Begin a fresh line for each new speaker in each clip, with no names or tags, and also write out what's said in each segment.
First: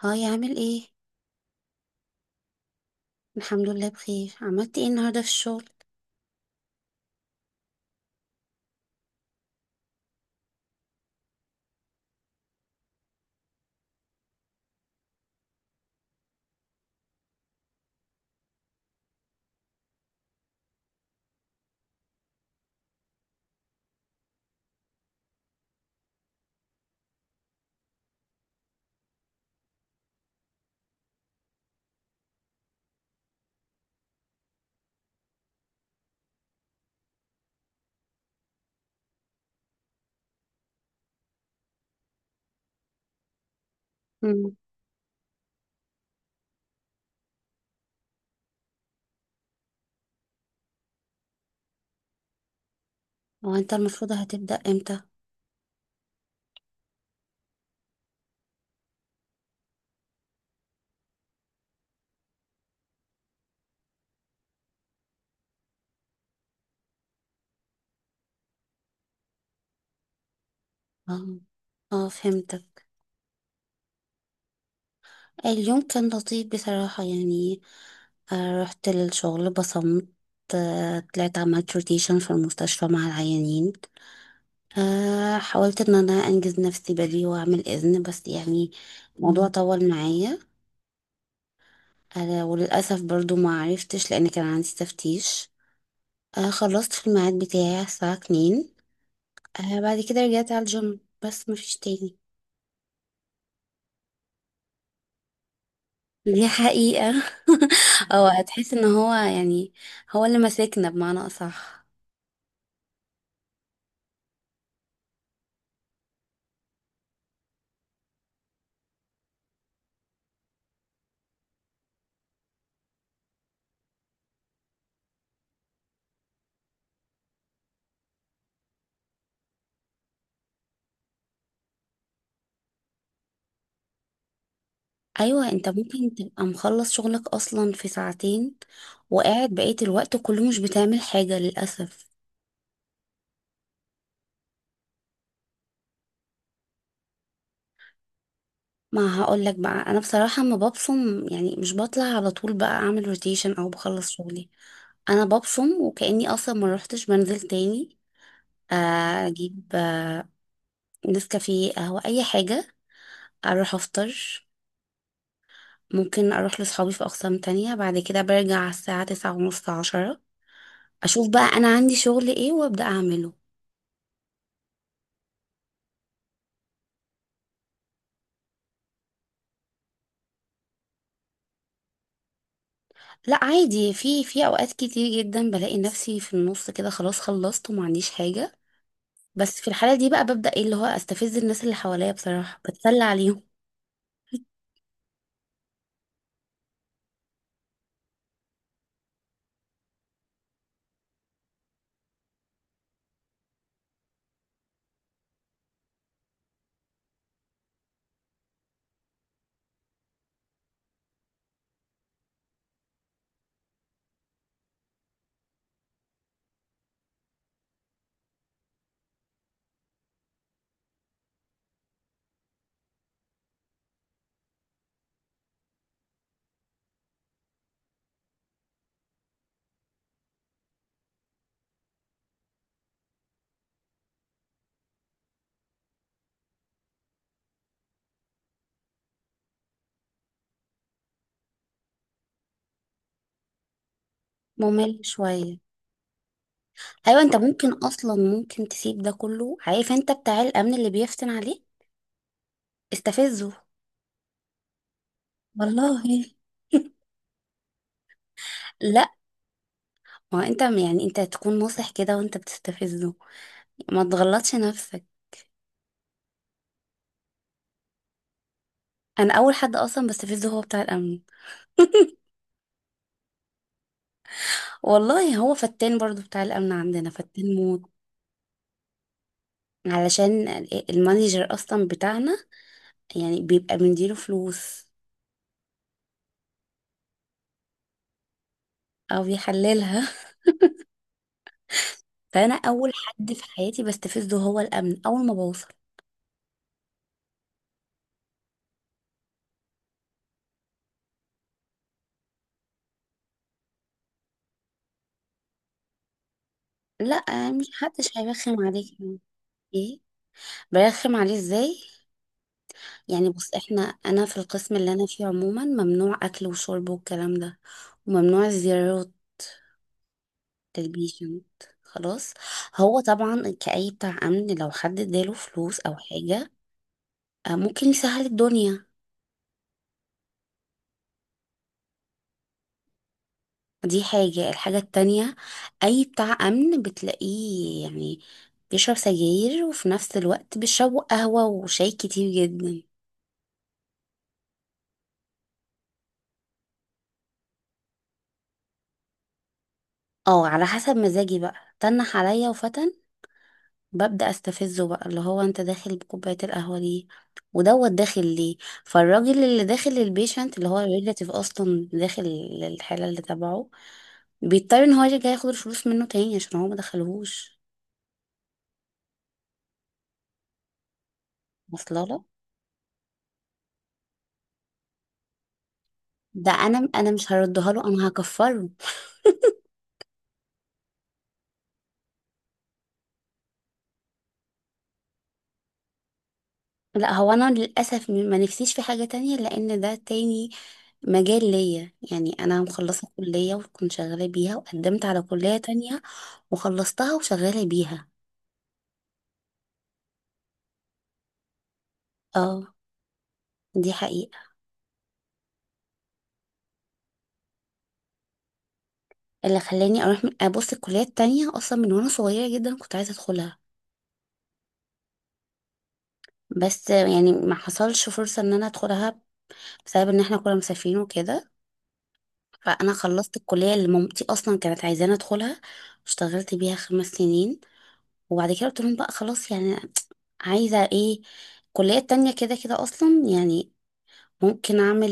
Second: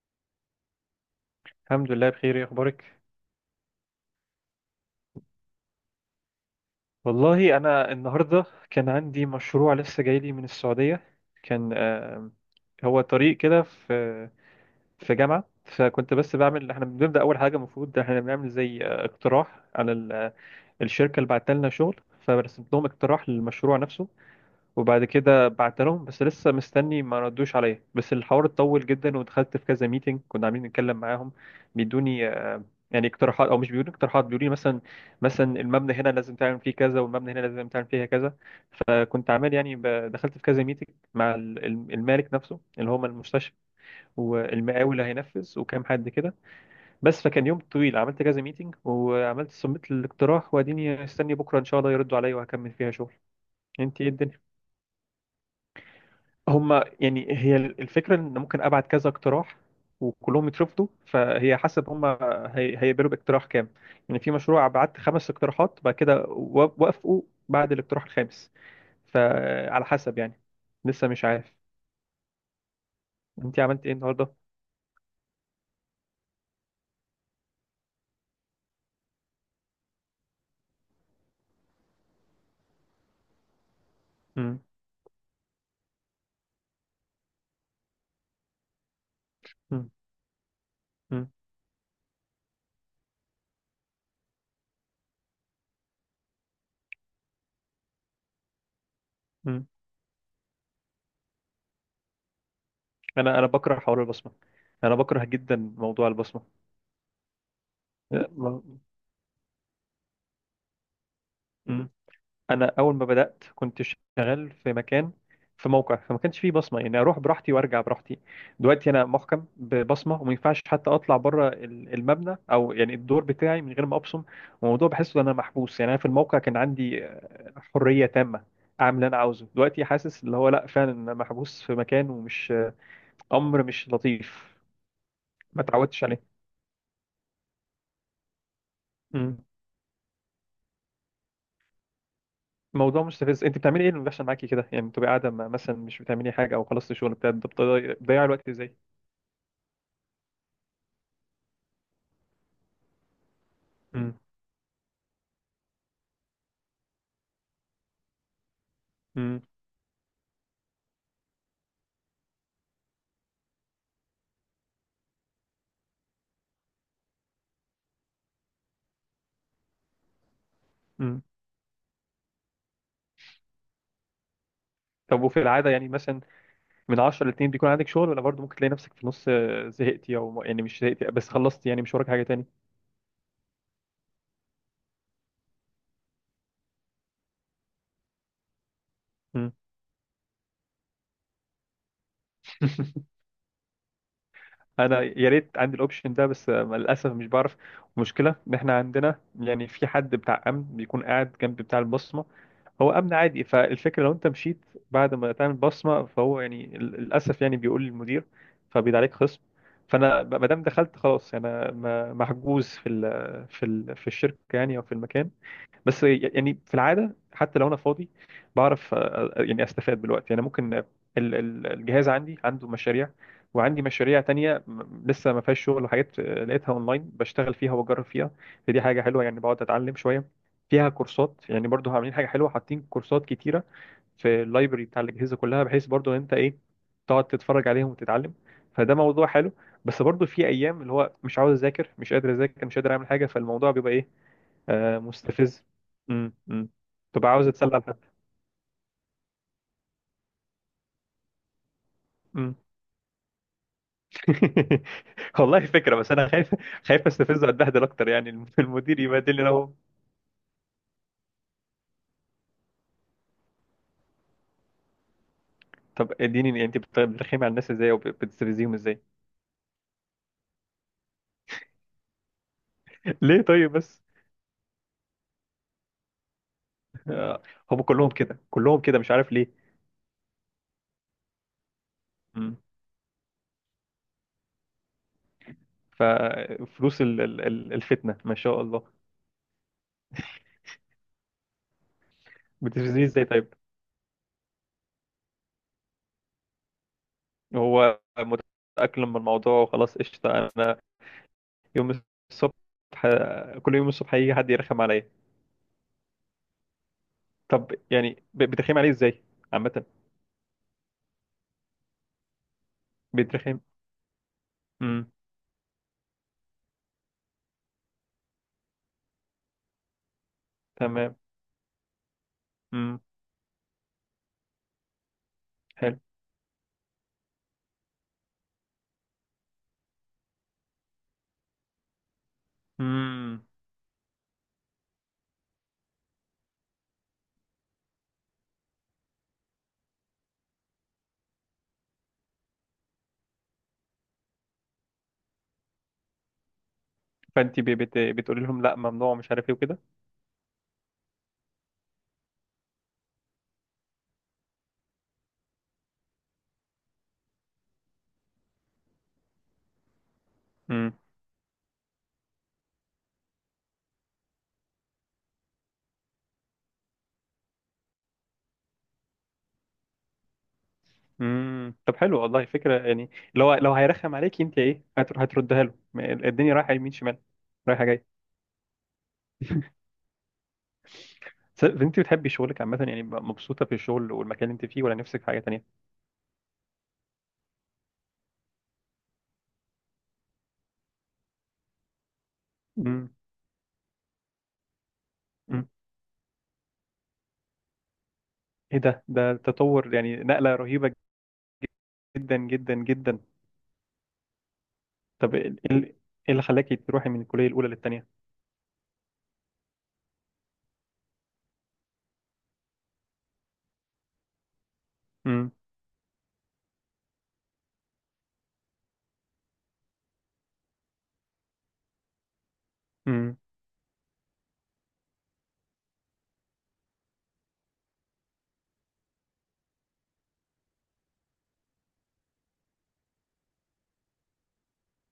هاي، عامل ايه؟
الحمد لله بخير، ايه اخبارك؟
الحمد لله، بخير. عملت ايه النهارده في الشغل؟
والله انا النهارده كان عندي مشروع لسه جاي لي من السعوديه. كان هو طريق كده في جامعه. فكنت بس بعمل، احنا بنبدا اول حاجه المفروض احنا بنعمل زي اقتراح على الشركه اللي بعت لنا شغل. فرسمت لهم اقتراح للمشروع نفسه. وبعد كده بعت لهم، بس لسه مستني، ما ردوش عليا. بس الحوار اتطول جدا، ودخلت في كذا ميتنج كنا عاملين نتكلم معاهم. بيدوني يعني اقتراحات، او مش بيدوني اقتراحات، بيقولوا لي مثلا، مثلا المبنى هنا لازم تعمل فيه كذا، والمبنى هنا لازم تعمل فيها كذا. فكنت عامل يعني دخلت في كذا ميتنج مع المالك نفسه اللي هو المستشفى،
امم.
والمقاول اللي هينفذ، وكام حد كده. بس فكان يوم طويل، عملت كذا ميتنج وعملت سميت الاقتراح، واديني استني بكره ان شاء الله يردوا عليا وهكمل فيها شغل.
هو انت
انت ايه
المفروض
الدنيا؟
هتبدأ امتى؟
هما يعني، هي الفكرة إن ممكن أبعت كذا اقتراح وكلهم يترفضوا، فهي حسب هما هيقبلوا باقتراح كام. يعني في مشروع بعت خمس اقتراحات بعد كده وافقوا بعد الاقتراح الخامس. فعلى حسب يعني، لسه مش
اه،
عارف.
اه، فهمتك.
أنت عملت إيه النهاردة؟
اليوم كان لطيف بصراحة، يعني رحت للشغل، بصمت. طلعت، عملت روتيشن في المستشفى مع العيانين.
مم.
حاولت ان انا انجز نفسي بدري واعمل اذن، بس يعني الموضوع طول
مم.
معايا.
مم.
وللأسف برضو ما عرفتش، لان كان عندي تفتيش. خلصت في الميعاد بتاعي الساعة 2.
مم.
بعد كده رجعت على الجيم، بس مفيش تاني.
أنا بكره حوار البصمة. أنا بكره جدا موضوع البصمة.
دي حقيقة. او
لا.
هتحس ان هو، يعني هو اللي ماسكنا، بمعنى اصح.
مم. انا اول ما بدات كنت شغال في مكان، في موقع فما كانش فيه بصمه، يعني اروح براحتي وارجع براحتي. دلوقتي انا محكم ببصمه، وما ينفعش حتى اطلع بره المبنى او يعني الدور بتاعي من غير ما ابصم. والموضوع بحسه ان انا محبوس. يعني انا في الموقع كان عندي حريه تامه اعمل اللي انا عاوزه. دلوقتي حاسس اللي هو لا، فعلا انا محبوس في مكان، ومش امر مش لطيف.
ايوه،
ما
انت
اتعودتش
ممكن
عليه.
تبقى مخلص شغلك اصلا في ساعتين،
مم.
وقاعد بقية الوقت كله مش بتعمل حاجة للأسف.
موضوع مستفز. انت بتعملي ايه اللي بيحصل معاكي كده؟ يعني بتبقي قاعده مثلا مش بتعملي حاجه، او خلصت الشغل بتاعك، بتضيع الوقت ازاي؟
ما هقولك بقى، انا بصراحة ما ببصم، يعني مش بطلع على طول بقى اعمل روتيشن او بخلص
مم.
شغلي. انا ببصم وكأني اصلا ما روحتش، بنزل تاني.
امم
اجيب نسكافيه، قهوة، اي حاجة. اروح افطر. ممكن اروح لصحابي في اقسام تانية، بعد كده برجع على الساعة تسعة ونص، عشرة.
امم.
اشوف بقى انا عندي شغل ايه، وابدأ اعمله.
طب وفي العادة يعني مثلا، من 10 ل 2 بيكون عندك شغل؟ ولا برضه ممكن تلاقي نفسك في النص زهقتي، او يعني مش زهقتي بس خلصتي يعني مش وراك حاجة تاني؟
لا عادي، في اوقات كتير جدا بلاقي نفسي في النص كده، خلاص خلصت وما عنديش حاجة.
امم.
بس في الحالة دي بقى ببدأ ايه اللي هو، استفز الناس اللي حواليا، بصراحة بتسلى عليهم.
انا يا ريت عندي الاوبشن ده، بس للاسف مش بعرف. المشكلة ان احنا عندنا يعني في حد بتاع امن بيكون قاعد جنب بتاع البصمة. هو امن عادي، فالفكرة لو انت مشيت بعد ما تعمل بصمة فهو يعني للاسف يعني بيقول للمدير، فبيد عليك خصم. فانا ما دام دخلت خلاص، يعني انا محجوز في الشركة يعني، او في المكان. بس يعني في العاده حتى لو انا فاضي، بعرف يعني استفاد من الوقت. يعني ممكن الجهاز عندي عنده مشاريع. وعندي مشاريع تانية لسه ما فيهاش شغل، وحاجات لقيتها اونلاين بشتغل فيها وبجرب فيها. فدي حاجه حلوه، يعني بقعد اتعلم شويه. فيها كورسات، يعني برضو عاملين حاجه حلوه حاطين كورسات كتيره في اللايبرري بتاع الاجهزه كلها، بحيث برضو ان انت ايه، تقعد تتفرج عليهم وتتعلم. فده موضوع حلو. بس برضو في ايام اللي هو مش عاوز اذاكر، مش قادر اذاكر، مش قادر اعمل حاجه، فالموضوع بيبقى ايه.
ممل
آه
شوية.
مستفز. امم.
ايوه،
تبقى
انت
عاوز
ممكن
اتسلى لحد.
اصلا، ممكن تسيب ده كله. عارف انت بتاع الامن اللي بيفتن عليه؟
امم.
استفزه.
والله فكره،
والله.
بس انا خايف. خايف استفز واتبهدل اكتر، يعني المدير
لا،
يبهدلني لو.
ما هو انت، يعني انت تكون ناصح كده وانت بتستفزه. ما تغلطش نفسك.
طب اديني انت بترخمي على الناس ازاي، او بتستفزيهم ازاي؟
انا اول حد اصلا بستفزه هو بتاع الامن.
ليه طيب بس؟
والله هو فتان، برضو بتاع الامن عندنا
آه
فتان موت.
هم كلهم كده كلهم كده، مش عارف ليه.
علشان المانجر اصلا بتاعنا،
امم.
يعني بيبقى بنديله فلوس،
ففلوس الفتنه ما شاء الله.
او بيحللها. فانا اول
بتستفزني ازاي
حد في
طيب؟
حياتي بستفزه هو الامن، اول ما بوصل.
هو متاقلم بالموضوع وخلاص قشطه. انا يوم الصبح كل يوم الصبح هيجي حد يرخم عليا.
لا، مش
طب
حدش
يعني
هيرخم
بترخم عليه
عليك يعني.
ازاي؟ عامة.
ايه؟ برخم عليه ازاي؟ يعني بص،
بترخم.
انا في القسم اللي انا
امم.
فيه عموما ممنوع اكل وشرب والكلام ده. وممنوع الزيارات،
تمام.
البيشنت، خلاص.
امم.
هو طبعا، كأي بتاع أمن، لو حد اداله فلوس أو
حلو.
حاجة ممكن يسهل الدنيا.
امم.
دي حاجة الحاجة التانية: أي بتاع أمن بتلاقيه يعني بيشرب سجاير، وفي نفس الوقت بيشربوا قهوة وشاي كتير جدا.
فانت بتقولي لهم لا ممنوع، مش عارف ايه وكده.
اه، على حسب مزاجي بقى. تنح عليا وفتن، ببدأ استفزه بقى، اللي هو: انت داخل بكوباية القهوة ليه؟ ودوت داخل ليه؟ فالراجل اللي داخل البيشنت، اللي هو
امم.
الريلاتيف، اصلا داخل الحالة اللي تبعه، بيضطر ان هو يرجع ياخد الفلوس منه تاني عشان هو ما دخلهوش.
امم. طب
واصله
حلو
لك؟
والله فكرة يعني، لو هيرخم عليك انت ايه هتردها له؟ ما
ده
الدنيا رايحة
انا
يمين
انا
شمال،
مش هردها له،
رايحة
انا
جاية.
هكفره.
انت بتحبي شغلك عامة يعني، مبسوطة في الشغل والمكان اللي انت فيه؟ ولا نفسك في حاجة تانية؟
لا، هو انا للاسف ما نفسيش في حاجه تانية، لان ده تاني مجال ليا. يعني انا مخلصه
امم.
كليه وكنت شغاله بيها، وقدمت على كليه
امم.
تانية وخلصتها وشغاله بيها.
ايه ده تطور يعني، نقلة رهيبة جدا
اه،
جدا جدا.
دي حقيقه.
طب ايه اللي خلاكي تروحي من الكلية الأولى للتانية؟
اللي خلاني اروح ابص، الكليه التانية اصلا من وانا صغيره جدا كنت عايزه ادخلها، بس يعني ما حصلش فرصه ان انا ادخلها، بسبب ان احنا كنا مسافرين وكده. فانا خلصت
امم.
الكليه اللي مامتي اصلا كانت عايزاني ادخلها، واشتغلت بيها 5 سنين. وبعد كده قلت لهم بقى، خلاص يعني عايزه ايه، الكليه التانية كده كده اصلا، يعني ممكن اعمل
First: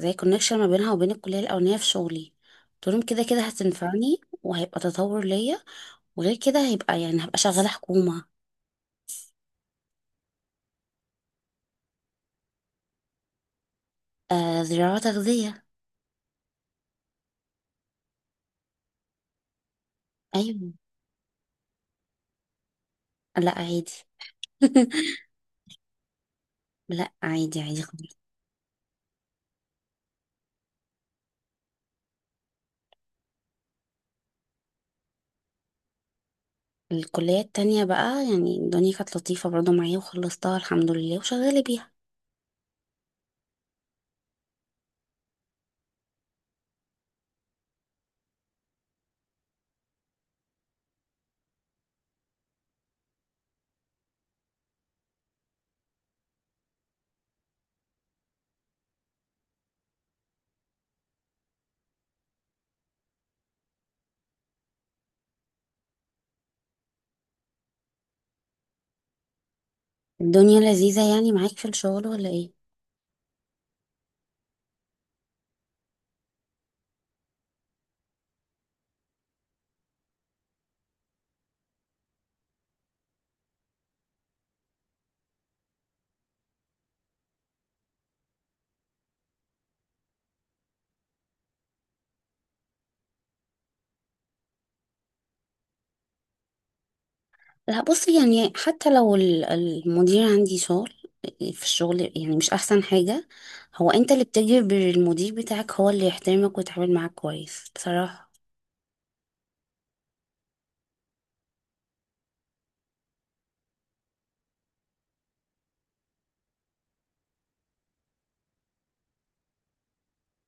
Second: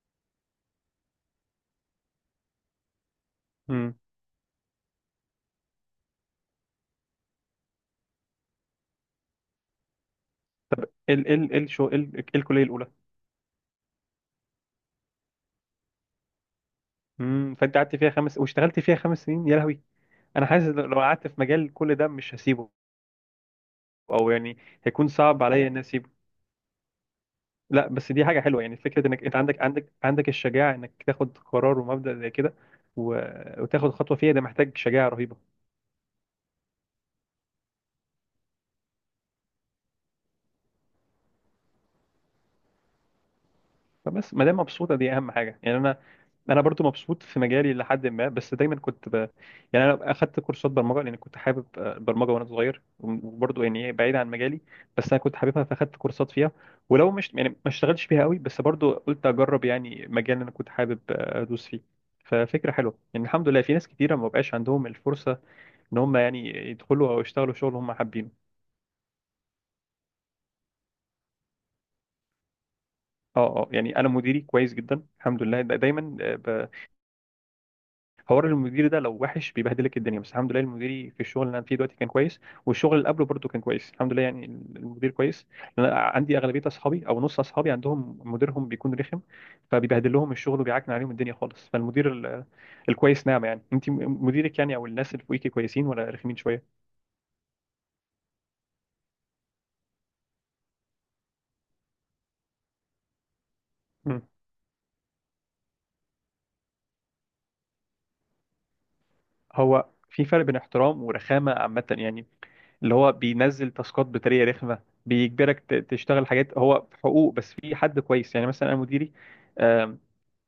زي كونكشن ما بينها وبين الكليه الاولانيه في شغلي. قلت لهم، كده كده
امم.
هتنفعني وهيبقى تطور ليا، وغير كده هيبقى، يعني هبقى شغاله حكومه.
ال ال ال شو ال ال- الكليه الاولى.
زراعه تغذيه.
امم. فانت قعدت فيها خمس، واشتغلت فيها خمس سنين، يا لهوي. انا حاسس
ايوه.
لو قعدت في مجال كل ده مش هسيبه.
لا عادي.
او يعني هيكون صعب عليا اني اسيبه.
لا، عادي عادي.
لا بس دي حاجه حلوه يعني، فكره انك انت عندك الشجاعه انك تاخد قرار ومبدا زي كده و... وتاخد خطوه فيها، ده محتاج شجاعه رهيبه.
الكلية التانية بقى، يعني الدنيا كانت لطيفة برضو معايا، وخلصتها الحمد لله وشغالة بيها.
فبس ما دام مبسوطه دي اهم حاجه يعني، انا برضو مبسوط في مجالي لحد ما. بس دايما كنت يعني انا اخدت كورسات برمجه لان كنت حابب البرمجه وانا صغير. وبرضو يعني إيه بعيد عن مجالي، بس انا كنت حاببها فاخدت كورسات فيها. ولو مش يعني ما اشتغلتش فيها قوي بس برضو قلت اجرب يعني مجال اللي انا كنت حابب ادوس فيه. ففكره حلوه يعني، الحمد لله. في ناس كتيره ما بقاش عندهم الفرصه ان هم يعني يدخلوا او يشتغلوا شغل هم حابينه.
الدنيا لذيذة يعني معاك في الشغل، ولا ايه؟
اه اه يعني انا مديري كويس جدا الحمد لله. دايما حوار المدير ده لو وحش بيبهدلك الدنيا، بس الحمد لله المديري في الشغل اللي انا فيه دلوقتي كان كويس، والشغل اللي قبله برضه كان كويس الحمد لله يعني. المدير كويس، لأن انا عندي اغلبيه اصحابي او نص اصحابي عندهم مديرهم بيكون رخم، فبيبهدل لهم الشغل وبيعكن عليهم الدنيا خالص. فالمدير الكويس نعمه يعني. انت مديرك يعني او الناس اللي فوقيكي كويسين ولا رخمين شويه؟
لا بصي، يعني حتى لو المدير عندي شغل في الشغل، يعني مش أحسن حاجة. هو انت
مم.
اللي بتجبر المدير بتاعك هو اللي يحترمك ويتعامل معاك كويس، بصراحة.
هو في فرق بين احترام ورخامه عامه يعني، اللي هو بينزل تاسكات بطريقه رخمه، بيجبرك تشتغل حاجات. هو حقوق، بس في حد كويس يعني مثلا انا مديري،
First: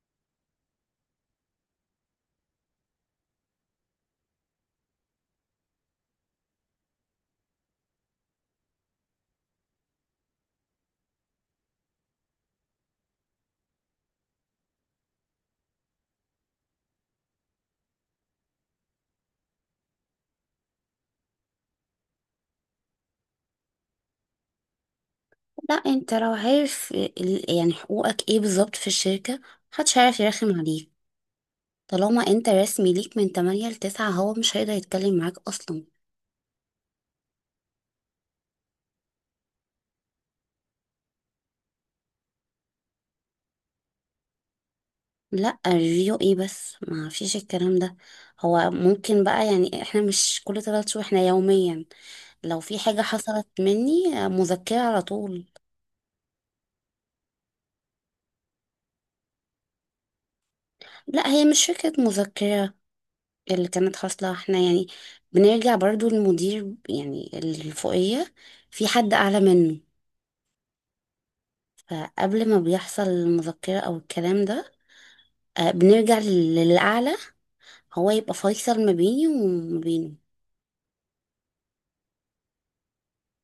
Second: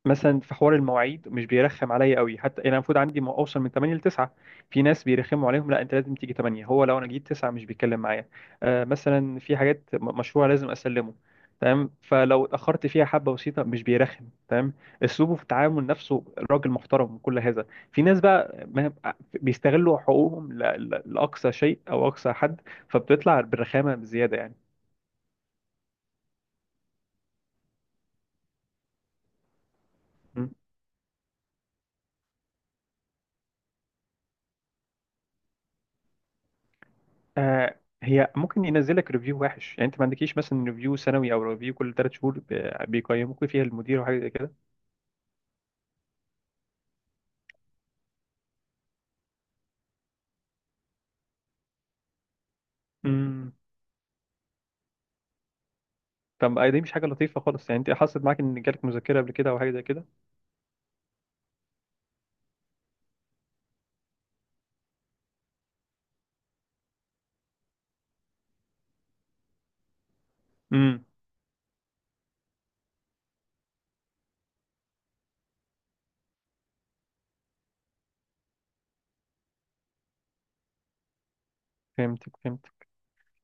مثلا في حوار المواعيد مش بيرخم عليا قوي حتى، يعني انا المفروض عندي اوصل من 8 ل 9. في ناس بيرخموا عليهم لا انت لازم تيجي 8، هو لو انا جيت 9 مش بيتكلم معايا. آه مثلا في حاجات مشروع لازم اسلمه تمام، فلو اتاخرت فيها حبه بسيطه مش بيرخم تمام. اسلوبه في التعامل نفسه، راجل محترم وكل هذا. في ناس بقى بيستغلوا حقوقهم لاقصى شيء او اقصى حد، فبتطلع بالرخامه بزياده يعني.
لا، انت لو عارف يعني حقوقك ايه بالظبط في الشركة، محدش هيعرف يرخم عليك. طالما انت رسمي ليك من 8 ل 9، هو مش هيقدر يتكلم معاك اصلا.
آه هي ممكن ينزلك ريفيو وحش يعني، انت ما عندكيش مثلا ريفيو سنوي او ريفيو كل ثلاث شهور بيقيموك فيها المدير وحاجه زي كده؟
لا ريفيو ايه، بس ما فيش الكلام ده. هو ممكن بقى، يعني احنا مش كل 3 شهور، احنا يوميا. لو في حاجة حصلت
امم.
مني مذكرة على طول.
طب دي مش حاجه لطيفه خالص يعني. انت حصلت معاك ان جالك مذكره قبل كده او حاجه زي كده؟
لا، هي مش فكرة مذكرة. اللي كانت حاصلة، احنا يعني بنرجع برضو للمدير، يعني الفوقية، في حد أعلى منه.
امم.
فقبل ما بيحصل المذكرة أو الكلام ده، بنرجع للأعلى، هو يبقى فيصل ما بيني وما بينه.
فهمتك فهمتك.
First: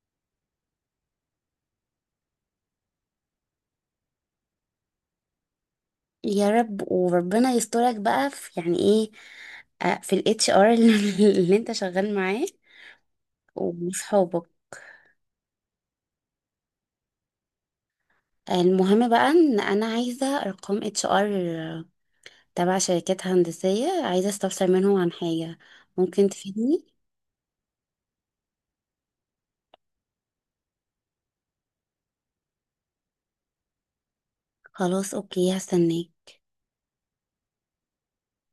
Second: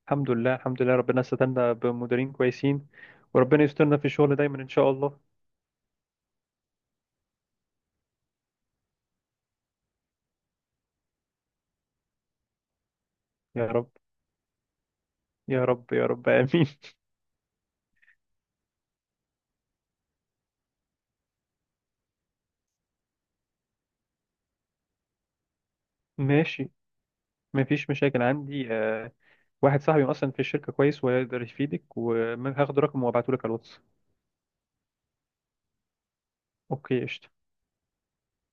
الحمد لله الحمد لله، ربنا استنى بمديرين كويسين، وربنا يسترنا في الشغل دايما ان شاء الله.
يا رب، وربنا يسترك بقى في يعني ايه، في الـHR اللي اللي انت شغال معاه،
يا رب
وصحابك.
يا رب يا رب امين.
المهم بقى، ان انا عايزه ارقام HR تبع شركات هندسيه، عايزه استفسر منهم عن حاجه. ممكن
ماشي،
تفيدني؟
ما فيش مشاكل عندي. واحد صاحبي اصلا في الشركه كويس ويقدر يفيدك، وهاخد رقمه وابعته لك على الواتس.
خلاص، اوكي، هستناك.
اوكي قشطة.